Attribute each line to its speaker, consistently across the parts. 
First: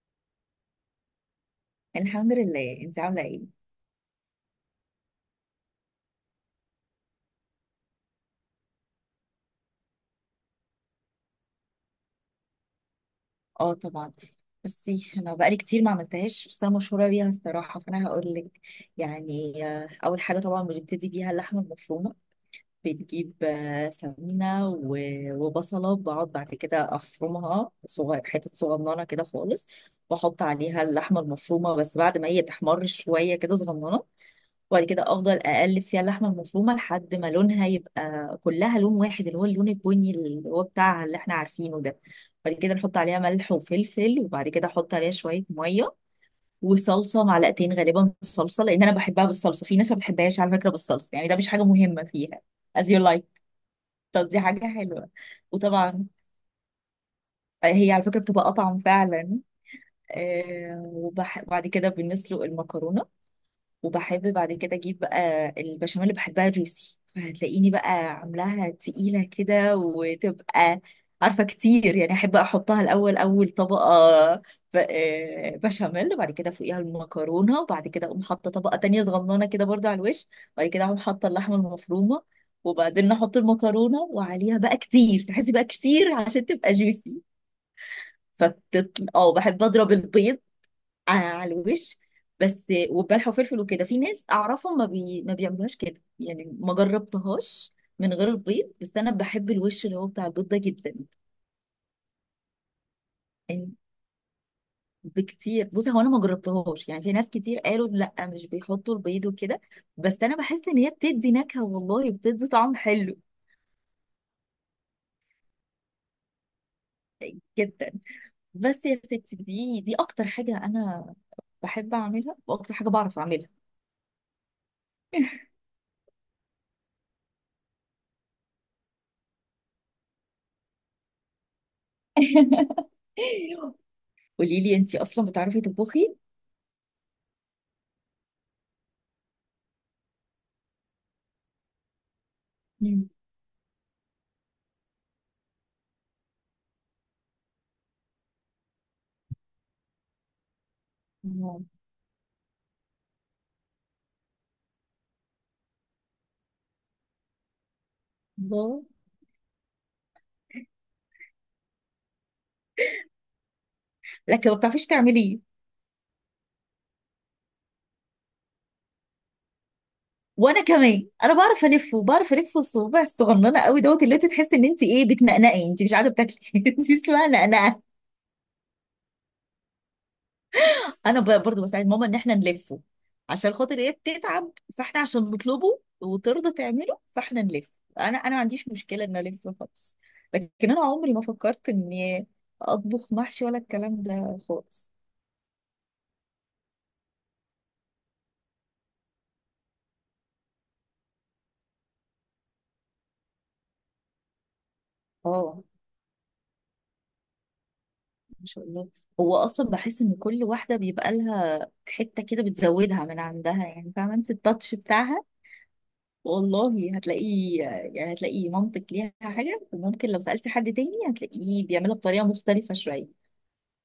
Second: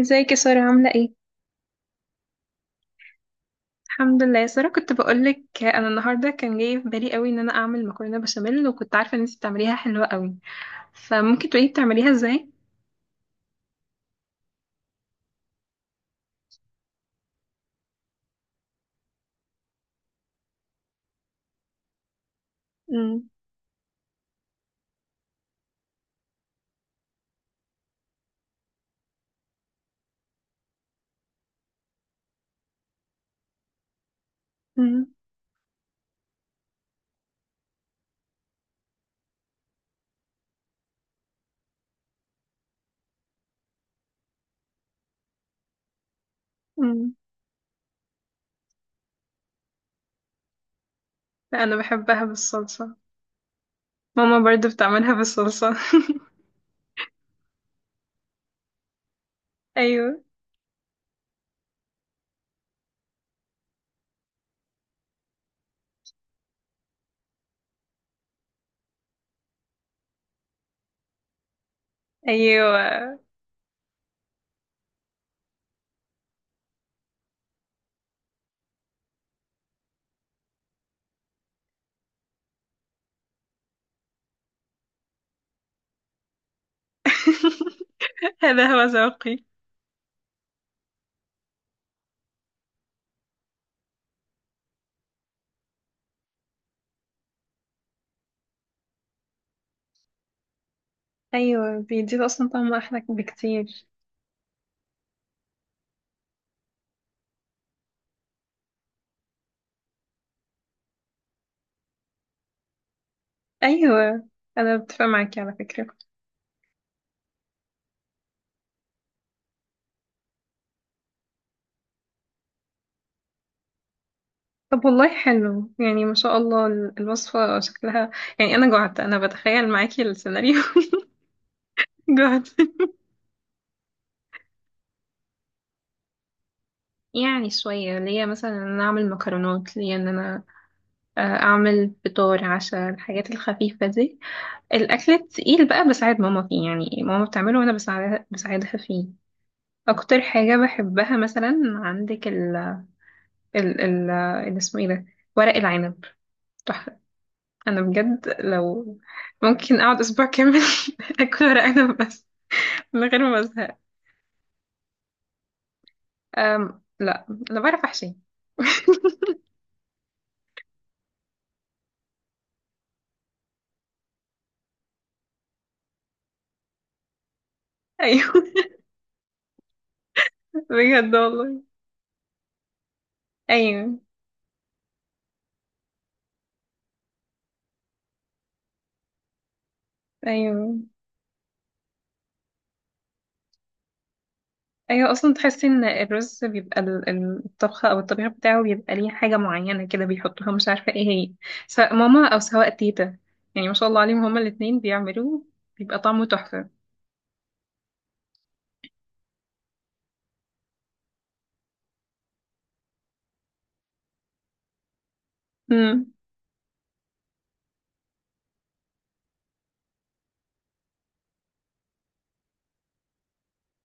Speaker 1: ازيك يا سارة عاملة ايه؟
Speaker 2: الحمد لله. انت عامله ايه؟
Speaker 1: الحمد لله يا سارة، كنت بقولك انا النهاردة كان جاي في بالي قوي ان انا اعمل مكرونة بشاميل، وكنت عارفة ان انتي بتعمليها حلوة قوي. فممكن تقولي بتعمليها ازاي؟
Speaker 2: اه طبعا. بصي انا بقالي كتير ما عملتهاش بس انا مشهوره بيها الصراحه فانا هقول لك. يعني اول حاجه طبعا بنبتدي بيها اللحمه المفرومه.
Speaker 1: مم.
Speaker 2: بنجيب سمينه و- وبصله بقعد بعد كده افرمها صغير حتت صغننه كده خالص. واحط عليها اللحمه المفرومه بس بعد ما هي تحمر شويه كده صغننه. وبعد كده
Speaker 1: مم.
Speaker 2: افضل اقلب فيها اللحمه المفرومه لحد ما لونها يبقى كلها لون واحد اللي هو اللون البني اللي هو بتاعها اللي احنا عارفينه ده. بعد كده نحط عليها ملح وفلفل وبعد كده احط عليها شويه ميه
Speaker 1: مم.
Speaker 2: وصلصه معلقتين غالبا صلصه لان انا بحبها بالصلصه. في ناس ما بتحبهاش على فكره بالصلصه يعني ده مش
Speaker 1: لا
Speaker 2: حاجه
Speaker 1: انا
Speaker 2: مهمه
Speaker 1: بحبها
Speaker 2: فيها. as
Speaker 1: بالصلصة.
Speaker 2: you like. طب
Speaker 1: ماما
Speaker 2: دي حاجه
Speaker 1: برضو
Speaker 2: حلوه.
Speaker 1: بتعملها بالصلصة.
Speaker 2: وطبعا هي على فكره بتبقى اطعم فعلا.
Speaker 1: ايوه.
Speaker 2: وبح- وبعد كده بنسلق المكرونه. وبحب بعد كده اجيب بقى البشاميل اللي بحبها جوسي فهتلاقيني بقى عاملاها تقيلة كده وتبقى عارفة كتير. يعني احب احطها الاول
Speaker 1: ايوه
Speaker 2: اول طبقة بشاميل وبعد كده فوقيها المكرونة وبعد كده اقوم حاطة طبقة تانية صغننة كده برضو على الوش. وبعد كده اقوم حاطة اللحمة المفرومة وبعدين احط المكرونة وعليها بقى كتير تحسي بقى كتير عشان تبقى جوسي.
Speaker 1: هذا هو
Speaker 2: فتطلع اه
Speaker 1: ذوقي.
Speaker 2: بحب اضرب البيض على الوش بس وبلح وفلفل وكده. في ناس اعرفهم ما بيعملوهاش كده يعني ما جربتهاش من غير البيض. بس انا بحب الوش اللي هو بتاع البيض ده جدا
Speaker 1: ايوه، بيديله اصلا طعم احلى
Speaker 2: يعني.
Speaker 1: بكتير.
Speaker 2: بكتير بص هو انا ما جربتهاش يعني في ناس كتير قالوا لا مش بيحطوا البيض وكده. بس انا بحس ان هي بتدي نكهة والله بتدي طعم حلو
Speaker 1: ايوه، انا بتفق معاكي على فكرة.
Speaker 2: جدا. بس يا ستي دي اكتر حاجة انا بحب اعملها واكتر حاجة بعرف اعملها.
Speaker 1: طب والله حلو، يعني ما شاء الله الوصفة شكلها، يعني أنا جعت، أنا بتخيل معاكي السيناريو. جعت.
Speaker 2: قولي لي انتي اصلا بتعرفي تطبخي؟
Speaker 1: يعني شوية ليا، مثلا إن أنا أعمل مكرونات، ليا إن أنا أعمل فطار عشاء،
Speaker 2: مم.
Speaker 1: الحاجات الخفيفة دي. الأكل التقيل بقى بساعد ماما فيه، يعني ماما بتعمله وأنا بساعدها فيه. أكتر حاجة بحبها مثلا عندك ال ال اسمه إيه ده، ورق العنب، تحفة. أنا بجد
Speaker 2: الله.
Speaker 1: لو ممكن أقعد أسبوع كامل أكل ورق عنب بس، من غير ما ازهق.
Speaker 2: لكن ما بتعرفيش تعمليه.
Speaker 1: أم، لا انا بعرف احشي.
Speaker 2: وانا كمان بعرف الفه بعرف الف الصوابع الصغننه قوي دوت اللي انت تحسي ان انت ايه بتنقنقي انت مش قاعده بتاكلي. انت اسمها نقنقه.
Speaker 1: ايوه، بجد والله.
Speaker 2: برضو بساعد ماما ان احنا نلفه عشان خاطر هي
Speaker 1: ايوه.
Speaker 2: بتتعب. فاحنا عشان نطلبه وترضى تعمله فاحنا نلف. انا ما عنديش مشكله ان الف خالص. لكن انا
Speaker 1: ايوه.
Speaker 2: عمري ما فكرت اني اطبخ محشي ولا الكلام ده خالص.
Speaker 1: ايوه اصلا تحسي ان الرز بيبقى الطبخه او الطبيخ بتاعه، بيبقى ليه حاجه معينه كده بيحطوها، مش عارفه ايه هي، سواء ماما او سواء تيتا. يعني ما شاء الله عليهم، هما الاتنين بيعملوه.
Speaker 2: اه
Speaker 1: بيبقى طعمه تحفه.
Speaker 2: ما شاء الله. هو اصلا بحس ان كل واحده بيبقى لها حته كده بتزودها من عندها يعني فاهمه انت التاتش بتاعها.
Speaker 1: امم.
Speaker 2: والله هتلاقيه يعني هتلاقي مامتك ليها حاجه وممكن لو سالتي حد تاني هتلاقيه بيعملها بطريقه مختلفه شويه.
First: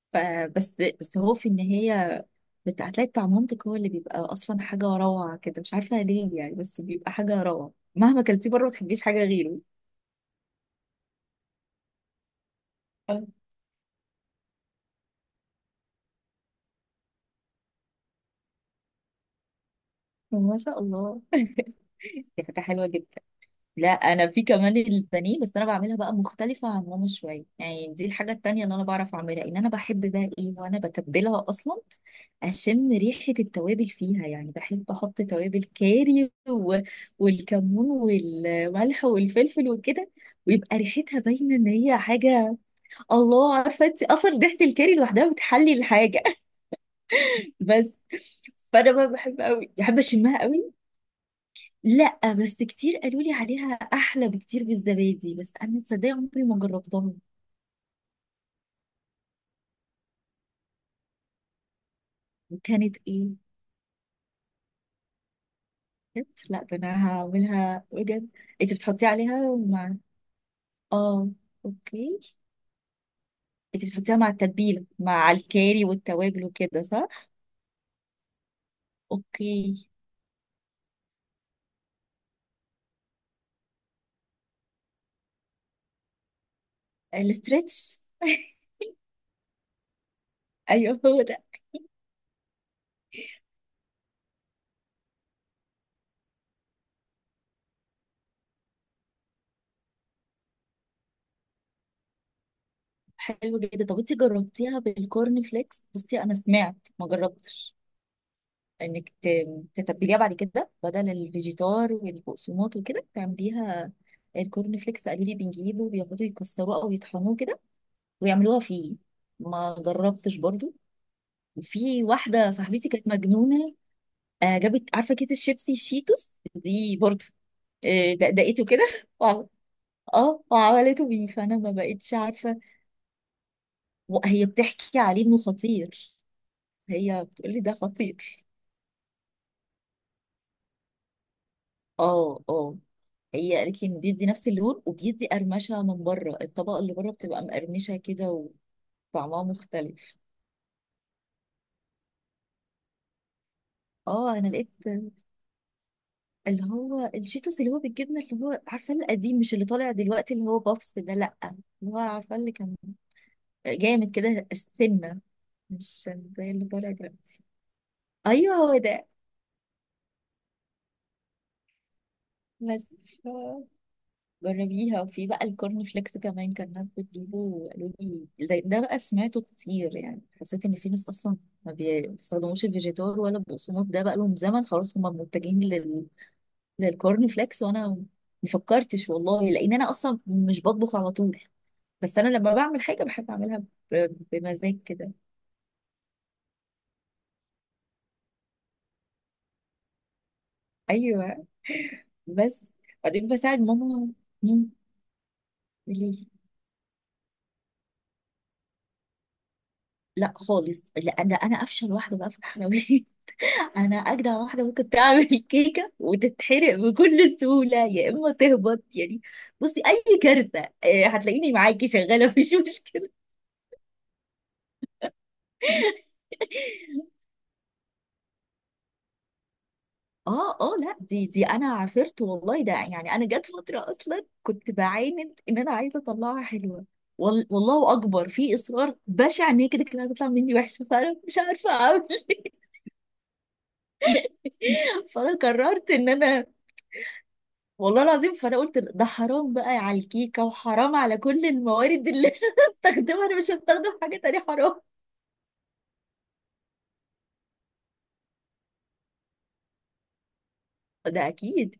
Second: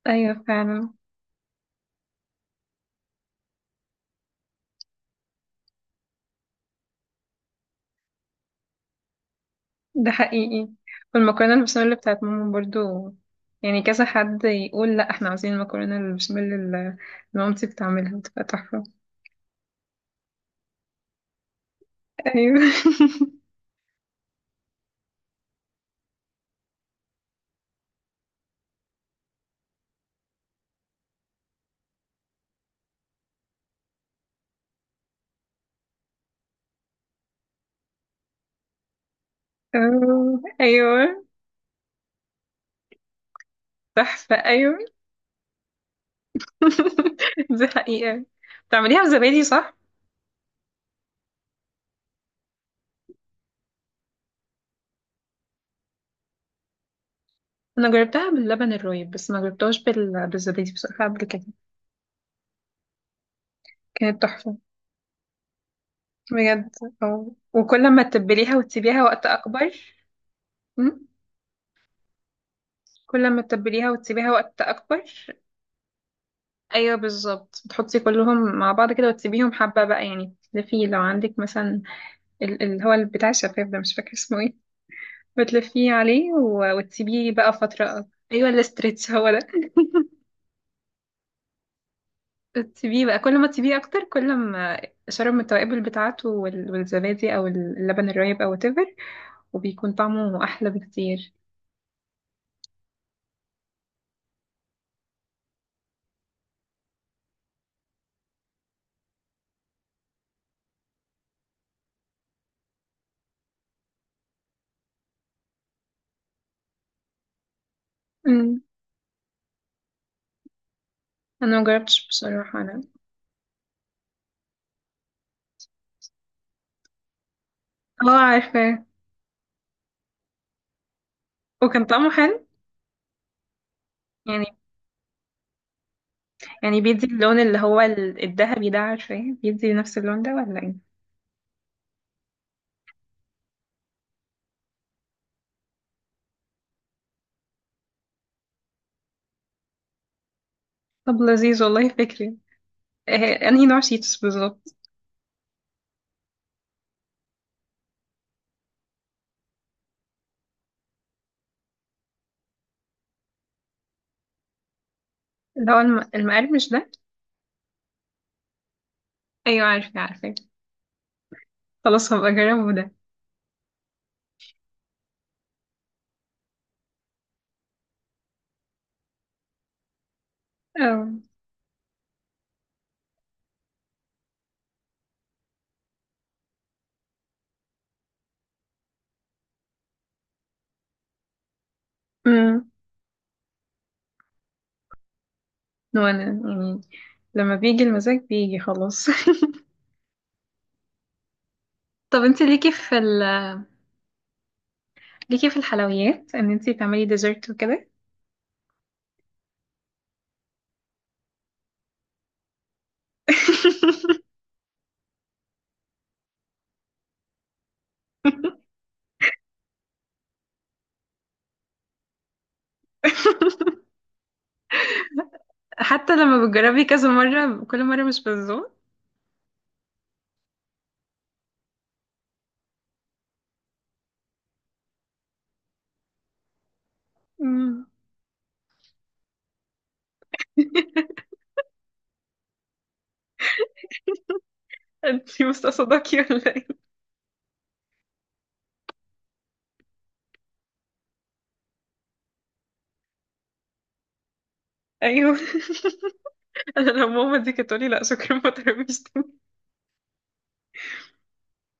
Speaker 1: ايوه
Speaker 2: فبس.
Speaker 1: فعلا.
Speaker 2: بس هو في النهايه هتلاقي بتاع مامتك هو اللي بيبقى اصلا حاجه روعه كده مش عارفه ليه يعني بس بيبقى حاجه روعه مهما كلتيه بره ما تحبيش حاجه غيره.
Speaker 1: ده حقيقي. والمكرونة البشاميل بتاعت ماما برضو،
Speaker 2: آه،
Speaker 1: يعني كذا حد يقول لا احنا عايزين المكرونة البشاميل اللي مامتي بتعملها، بتبقى تحفة.
Speaker 2: ما شاء الله. دي حاجه
Speaker 1: ايوه.
Speaker 2: حلوه جدا. لا انا في كمان البانيه بس انا بعملها بقى مختلفه عن ماما شويه يعني دي الحاجه التانية اللي انا بعرف اعملها ان انا بحب بقى ايه وانا بتبلها اصلا. اشم ريحه التوابل فيها يعني بحب احط توابل كاري والكمون والملح والفلفل وكده.
Speaker 1: آه،
Speaker 2: ويبقى ريحتها
Speaker 1: ايوه،
Speaker 2: باينه ان هي حاجه. الله عارفه انت
Speaker 1: تحفة.
Speaker 2: اصلا ريحه
Speaker 1: ايوه.
Speaker 2: الكاري لوحدها بتحلي الحاجه.
Speaker 1: دي
Speaker 2: بس.
Speaker 1: حقيقة.
Speaker 2: فانا
Speaker 1: بتعمليها
Speaker 2: بقى بحب
Speaker 1: بزبادي
Speaker 2: قوي
Speaker 1: صح؟
Speaker 2: بحب اشمها قوي. لا بس كتير قالوا لي عليها احلى بكتير بالزبادي بس انا تصدقي عمري ما جربتها.
Speaker 1: انا جربتها باللبن الرايب، بس ما جربتهاش بالزبادي بصراحة قبل كده.
Speaker 2: وكانت ايه؟
Speaker 1: كانت تحفة.
Speaker 2: كانت لا
Speaker 1: بجد.
Speaker 2: ده انا
Speaker 1: اه،
Speaker 2: هعملها
Speaker 1: وكل ما
Speaker 2: بجد.
Speaker 1: تتبليها
Speaker 2: انت
Speaker 1: وتسيبيها
Speaker 2: بتحطي
Speaker 1: وقت
Speaker 2: عليها
Speaker 1: اكبر.
Speaker 2: مع.
Speaker 1: م؟
Speaker 2: اه اوكي.
Speaker 1: كل ما
Speaker 2: انت
Speaker 1: تتبليها
Speaker 2: بتحطيها مع
Speaker 1: وتسيبيها وقت
Speaker 2: التتبيله
Speaker 1: اكبر.
Speaker 2: مع الكاري والتوابل وكده
Speaker 1: ايوه
Speaker 2: صح؟
Speaker 1: بالظبط، بتحطي كلهم مع بعض كده وتسيبيهم
Speaker 2: اوكي.
Speaker 1: حبه بقى، يعني تلفيه لو عندك مثلا اللي هو بتاع الشفاف ده، مش فاكر اسمه ايه، بتلفيه عليه وتسيبيه بقى
Speaker 2: الاسترتش.
Speaker 1: فتره. ايوه الاسترتش هو ده.
Speaker 2: ايوه هو ده.
Speaker 1: تسيبيه بقى، كل ما تسيبيه اكتر كل ما شرب من التوابل بتاعته والزبادي او اللبن الرايب او whatever، وبيكون طعمه احلى بكتير.
Speaker 2: حلو جدا. طب انت جربتيها بالكورن فليكس؟ بصي انا سمعت ما جربتش انك تتبليها بعد كده بدل الفيجيتار والبقسماط وكده تعمليها. الكورن فليكس قالوا لي بنجيبه بياخدوا يكسروه او يطحنوه كده ويعملوها
Speaker 1: امم.
Speaker 2: فيه. ما جربتش برضو.
Speaker 1: انا
Speaker 2: وفي
Speaker 1: مجربتش
Speaker 2: واحده
Speaker 1: بصراحه انا.
Speaker 2: صاحبتي كانت مجنونه. جابت عارفه كيس الشيبسي الشيتوس دي برضو.
Speaker 1: اه
Speaker 2: دقدقته كده.
Speaker 1: عارفاه.
Speaker 2: وعم- اه وعملته بيه فانا ما
Speaker 1: وكان طعمه
Speaker 2: بقتش
Speaker 1: حلو،
Speaker 2: عارفه. وهي
Speaker 1: يعني،
Speaker 2: بتحكي عليه انه خطير.
Speaker 1: يعني بيدي
Speaker 2: هي
Speaker 1: اللون
Speaker 2: بتقول
Speaker 1: اللي
Speaker 2: لي ده
Speaker 1: هو
Speaker 2: خطير.
Speaker 1: الذهبي ده، عارفاه، بيدي نفس اللون ده ولا ايه؟
Speaker 2: اه اه. هي قالت لي انه بيدي نفس اللون وبيدي قرمشه من بره الطبقه اللي بره بتبقى مقرمشه كده وطعمها مختلف.
Speaker 1: طب لذيذ والله، فكري انهي نوع شيتوس
Speaker 2: اه انا
Speaker 1: بالظبط.
Speaker 2: لقيت اللي هو الشيتوس اللي هو بالجبنه اللي هو عارفه القديم مش اللي طالع دلوقتي اللي هو بافس ده لا اللي هو عارفه اللي كان جامد كده السنه
Speaker 1: اللي هو
Speaker 2: مش زي اللي
Speaker 1: المقرمش
Speaker 2: طالع
Speaker 1: ده.
Speaker 2: دلوقتي. ايوه هو ده.
Speaker 1: ايوه عارفه. خلاص هبقى اجربه
Speaker 2: بس
Speaker 1: ده.
Speaker 2: جربيها. وفي بقى الكورن فليكس كمان كان ناس بتجيبه وقالوا لي ده بقى سمعته كتير يعني حسيت ان في ناس
Speaker 1: اه.
Speaker 2: اصلا ما بي- بيستخدموش الفيجيتار ولا البقسماط ده بقى لهم زمن خلاص هم متجهين للكورن فليكس. وانا ما فكرتش والله لان انا اصلا مش بطبخ على طول. بس انا لما
Speaker 1: امم.
Speaker 2: بعمل حاجه بحب اعملها بمزاج كده.
Speaker 1: وانا يعني لما بيجي المزاج بيجي خلاص.
Speaker 2: ايوه
Speaker 1: طب انت
Speaker 2: بس
Speaker 1: ليكي في
Speaker 2: بعدين بساعد ماما. مم،
Speaker 1: ليكي في
Speaker 2: قولي لي.
Speaker 1: الحلويات ان انت تعملي ديزرت وكده؟
Speaker 2: لا خالص لا ده انا افشل واحده بقى في الحلويات. انا اجدع واحده ممكن تعمل كيكه وتتحرق بكل سهوله يا اما تهبط يعني. بصي اي كارثه هتلاقيني معاكي شغاله. مفيش مشكله.
Speaker 1: حتى لما بتجربي كذا مرة كل مرة مش بتظبط؟
Speaker 2: اه اه لا دي انا عافرت والله ده يعني انا جت فتره اصلا كنت بعاند ان انا عايزه اطلعها حلوه. وال-
Speaker 1: أمم.
Speaker 2: والله اكبر في اصرار بشع ان هي كده كده هتطلع مني وحشه فانا مش عارفه اعمل إيه. فانا
Speaker 1: انتي
Speaker 2: قررت ان
Speaker 1: مستصدقي
Speaker 2: انا
Speaker 1: ولا ايه؟
Speaker 2: والله العظيم فانا قلت ده حرام بقى على الكيكه وحرام على كل الموارد اللي انا هستخدمها انا مش هستخدم حاجه تانية حرام.
Speaker 1: ايوه. انا لو ماما دي كانت تقولي لا شكرا ما تقربيش.
Speaker 2: ده اكيد.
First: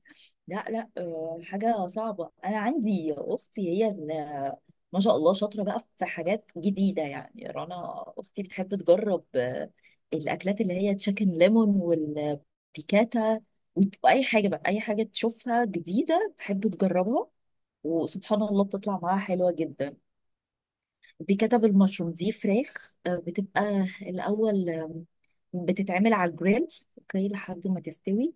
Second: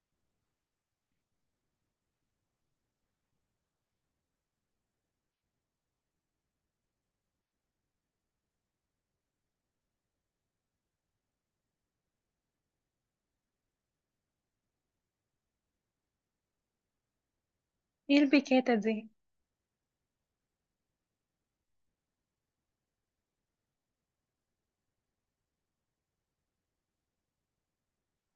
Speaker 2: لا لا حاجه صعبه. انا عندي اختي هي اللي ما شاء الله شاطره بقى في حاجات جديده. يعني رنا اختي بتحب تجرب الاكلات اللي هي تشيكن ليمون والبيكاتا واي حاجه بقى اي حاجه تشوفها جديده تحب تجربها
Speaker 1: ايه
Speaker 2: وسبحان الله
Speaker 1: البيكاتة
Speaker 2: بتطلع
Speaker 1: دي؟
Speaker 2: معاها حلوه جدا. بكتب المشروم دي فراخ بتبقى الأول. بتتعمل على الجريل اوكي لحد ما تستوي.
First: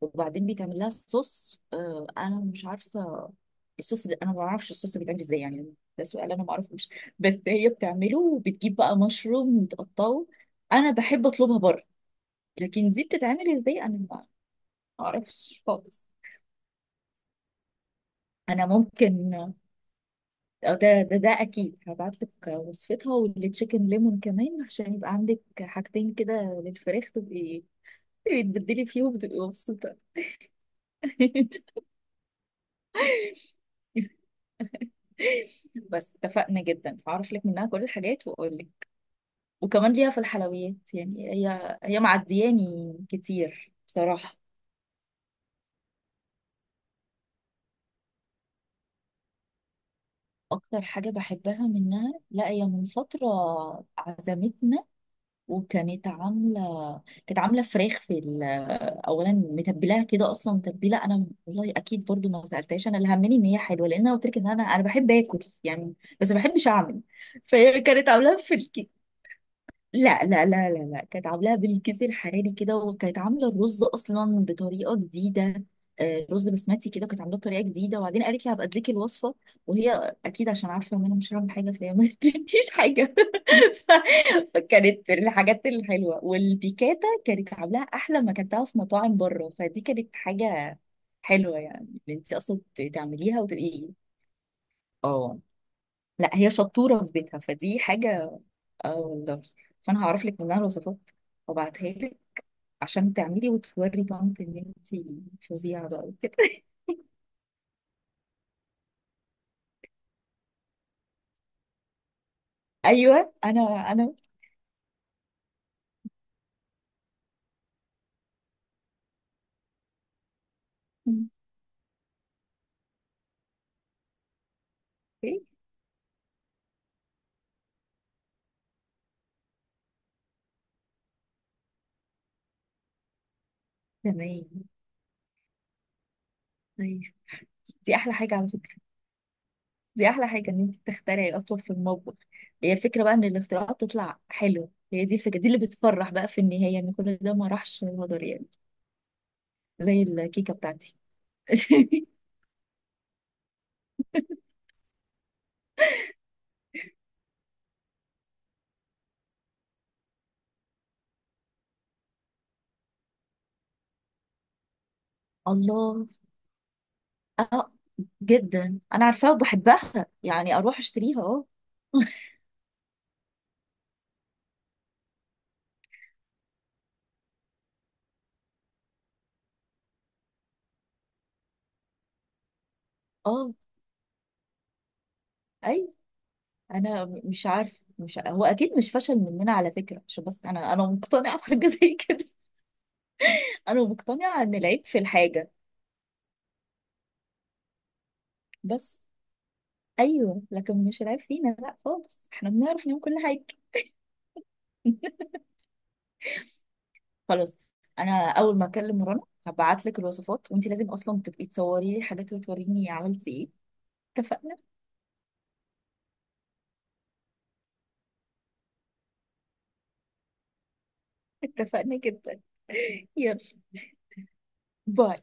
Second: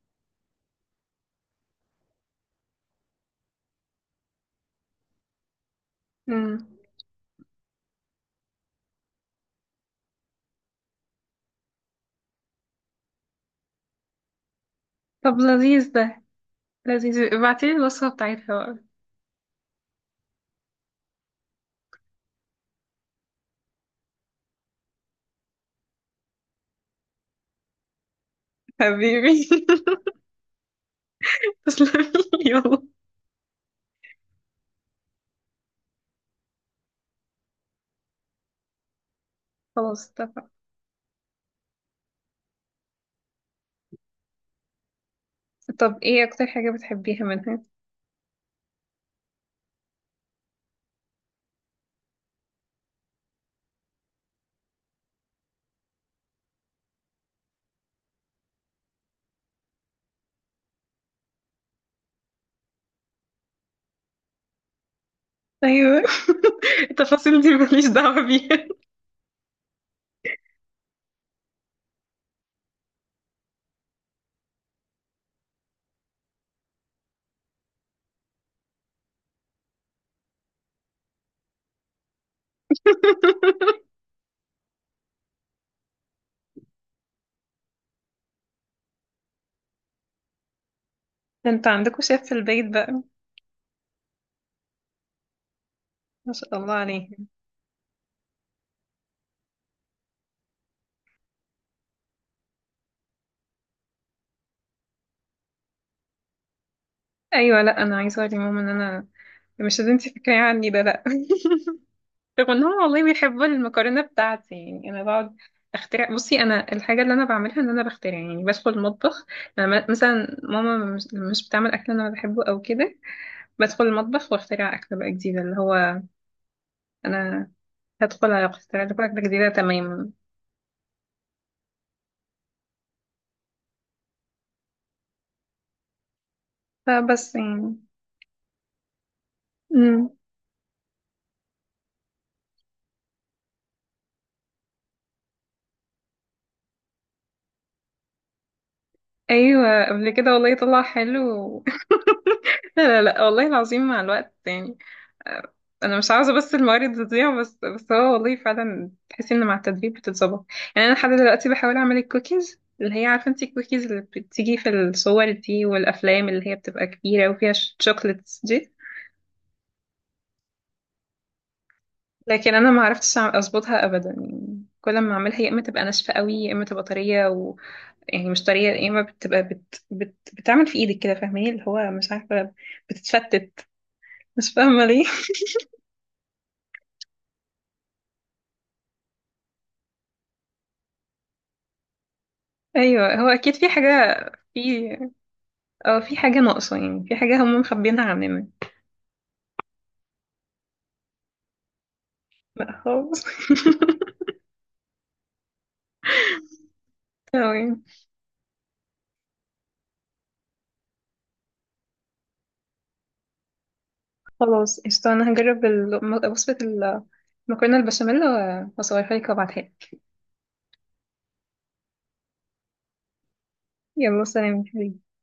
Speaker 2: وبعدين بيتعمل لها صوص. انا مش عارفة الصوص ده. انا ما بعرفش الصوص بيتعمل ازاي يعني ده سؤال انا ما
Speaker 1: مم.
Speaker 2: اعرفوش. بس هي بتعمله وبتجيب بقى مشروم وتقطعه. انا بحب اطلبها بره لكن دي بتتعمل ازاي انا ما
Speaker 1: طب
Speaker 2: اعرفش
Speaker 1: لذيذ
Speaker 2: خالص.
Speaker 1: ده، لذيذ، ابعتيلي الوصفة بتاعتها
Speaker 2: انا
Speaker 1: بقى.
Speaker 2: ممكن. أو ده اكيد هبعت لك وصفتها والتشيكن ليمون كمان عشان يبقى عندك حاجتين كده للفراخ. تبقي تبقي تبدلي فيهم وتبقي
Speaker 1: حبيبي.
Speaker 2: مبسوطه.
Speaker 1: تسلمي. يلا.
Speaker 2: بس اتفقنا جدا. هعرف لك منها كل الحاجات واقول لك. وكمان
Speaker 1: خلاص
Speaker 2: ليها في
Speaker 1: اتفقنا.
Speaker 2: الحلويات يعني هي هي معدياني كتير بصراحه.
Speaker 1: طب ايه اكتر حاجة بتحبيها منها؟
Speaker 2: اكتر حاجه بحبها منها لا هي من فتره عزمتنا. وكانت عامله كانت عامله فراخ في اولا متبلاها كده اصلا تتبيله. انا والله اكيد برضو ما سالتهاش انا اللي همني ان هي حلوه لان انا قلت لك ان انا بحب اكل يعني.
Speaker 1: ايوه.
Speaker 2: بس ما بحبش اعمل.
Speaker 1: التفاصيل دي
Speaker 2: فهي
Speaker 1: ماليش
Speaker 2: كانت
Speaker 1: دعوة
Speaker 2: عاملاها في
Speaker 1: بيها.
Speaker 2: لا لا لا لا لا كانت عاملاها بالكيس الحراري كده وكانت عامله الرز اصلا بطريقه جديده. رز بسمتي كده وكانت عاملاه بطريقه جديده وبعدين قالت لي هبقى اديك الوصفه. وهي اكيد عشان عارفه ان انا مش هعمل حاجه فهي ما ادتنيش حاجه. ف- فكانت الحاجات الحلوه. والبيكاتا كانت عاملاها احلى ما اكلتها في مطاعم بره فدي كانت حاجه
Speaker 1: ده
Speaker 2: حلوه.
Speaker 1: انتوا
Speaker 2: يعني
Speaker 1: عندكوا
Speaker 2: ان
Speaker 1: شيف في
Speaker 2: انت اصلا
Speaker 1: البيت بقى.
Speaker 2: تعمليها وتبقي. اه لا
Speaker 1: ما
Speaker 2: هي
Speaker 1: شاء الله
Speaker 2: شطوره
Speaker 1: عليه.
Speaker 2: في بيتها فدي حاجه. اه والله. فانا هعرف لك منها الوصفات وابعتها لك عشان تعملي وتوري طنط ان انت فظيعه بقى وكده.
Speaker 1: ايوه. لا انا عايزة اقول لماما ان انا مش اللي انت فاكراه عني ده، لا. رغم ان هو والله
Speaker 2: ايوه
Speaker 1: بيحب
Speaker 2: انا
Speaker 1: المكرونه
Speaker 2: انا
Speaker 1: بتاعتي، يعني انا بقعد اخترع. بصي انا الحاجه اللي انا بعملها ان انا بخترع، يعني بدخل المطبخ. مثلا ماما مش بتعمل اكل انا بحبه او كده، بدخل المطبخ واخترع اكل بقى جديده
Speaker 2: اوكي
Speaker 1: اللي هو انا هدخل اخترع لكم اكله جديده تماما.
Speaker 2: تمام طيب.
Speaker 1: فبس يعني.
Speaker 2: دي احلى حاجه على فكره. دي
Speaker 1: امم.
Speaker 2: احلى حاجه ان انت تخترعي اصلا في المطبخ. هي الفكره بقى ان الاختراعات تطلع حلوه. هي دي الفكره دي اللي بتفرح بقى في النهايه ان كل ده ما راحش هدر يعني.
Speaker 1: ايوه
Speaker 2: زي
Speaker 1: قبل كده
Speaker 2: الكيكه
Speaker 1: والله طلع
Speaker 2: بتاعتي.
Speaker 1: حلو. لا والله العظيم، مع الوقت يعني، انا مش عاوزه بس الموارد تضيع، بس هو والله فعلا تحسي ان مع التدريب بتتظبط. يعني انا لحد دلوقتي بحاول اعمل الكوكيز اللي هي، عارفه انت الكوكيز اللي بتيجي في الصور دي
Speaker 2: الله.
Speaker 1: والافلام، اللي هي بتبقى كبيره وفيها
Speaker 2: اه
Speaker 1: شوكليتس دي.
Speaker 2: جدا انا عارفاها وبحبها يعني اروح اشتريها اه.
Speaker 1: لكن انا ما عرفتش اظبطها ابدا، يعني كل ما اعملها يا اما تبقى ناشفه قوي يا اما تبقى طريه يعني مش طريه، يا اما بتبقى بتعمل في ايدك كده، فاهماني، اللي هو مش عارفه
Speaker 2: اه
Speaker 1: بتتفتت، مش فاهمه ليه.
Speaker 2: اي انا مش عارف مش ع- هو اكيد مش فشل مننا على فكره عشان بس انا مقتنعه بحاجه زي كده.
Speaker 1: ايوه هو اكيد في
Speaker 2: انا
Speaker 1: حاجه.
Speaker 2: مقتنعه ان العيب
Speaker 1: في،
Speaker 2: في الحاجه
Speaker 1: اه، في حاجة ناقصة، يعني في حاجة هم مخبينها عننا.
Speaker 2: بس. ايوه لكن مش العيب فينا لا خالص احنا
Speaker 1: لا
Speaker 2: بنعرف نعمل كل
Speaker 1: خالص.
Speaker 2: حاجه. خلاص.
Speaker 1: تمام.
Speaker 2: انا اول ما اكلم رنا هبعت لك الوصفات وانت لازم اصلا تبقي تصوري لي حاجات وتوريني عملتي ايه. اتفقنا.
Speaker 1: خلاص قشطة، أنا هجرب وصفة المكرونة البشاميل وأصورها لك وأبعتها لك.
Speaker 2: اتفقنا جدا. يلا
Speaker 1: يلا سلام يا حبيبي.
Speaker 2: باي.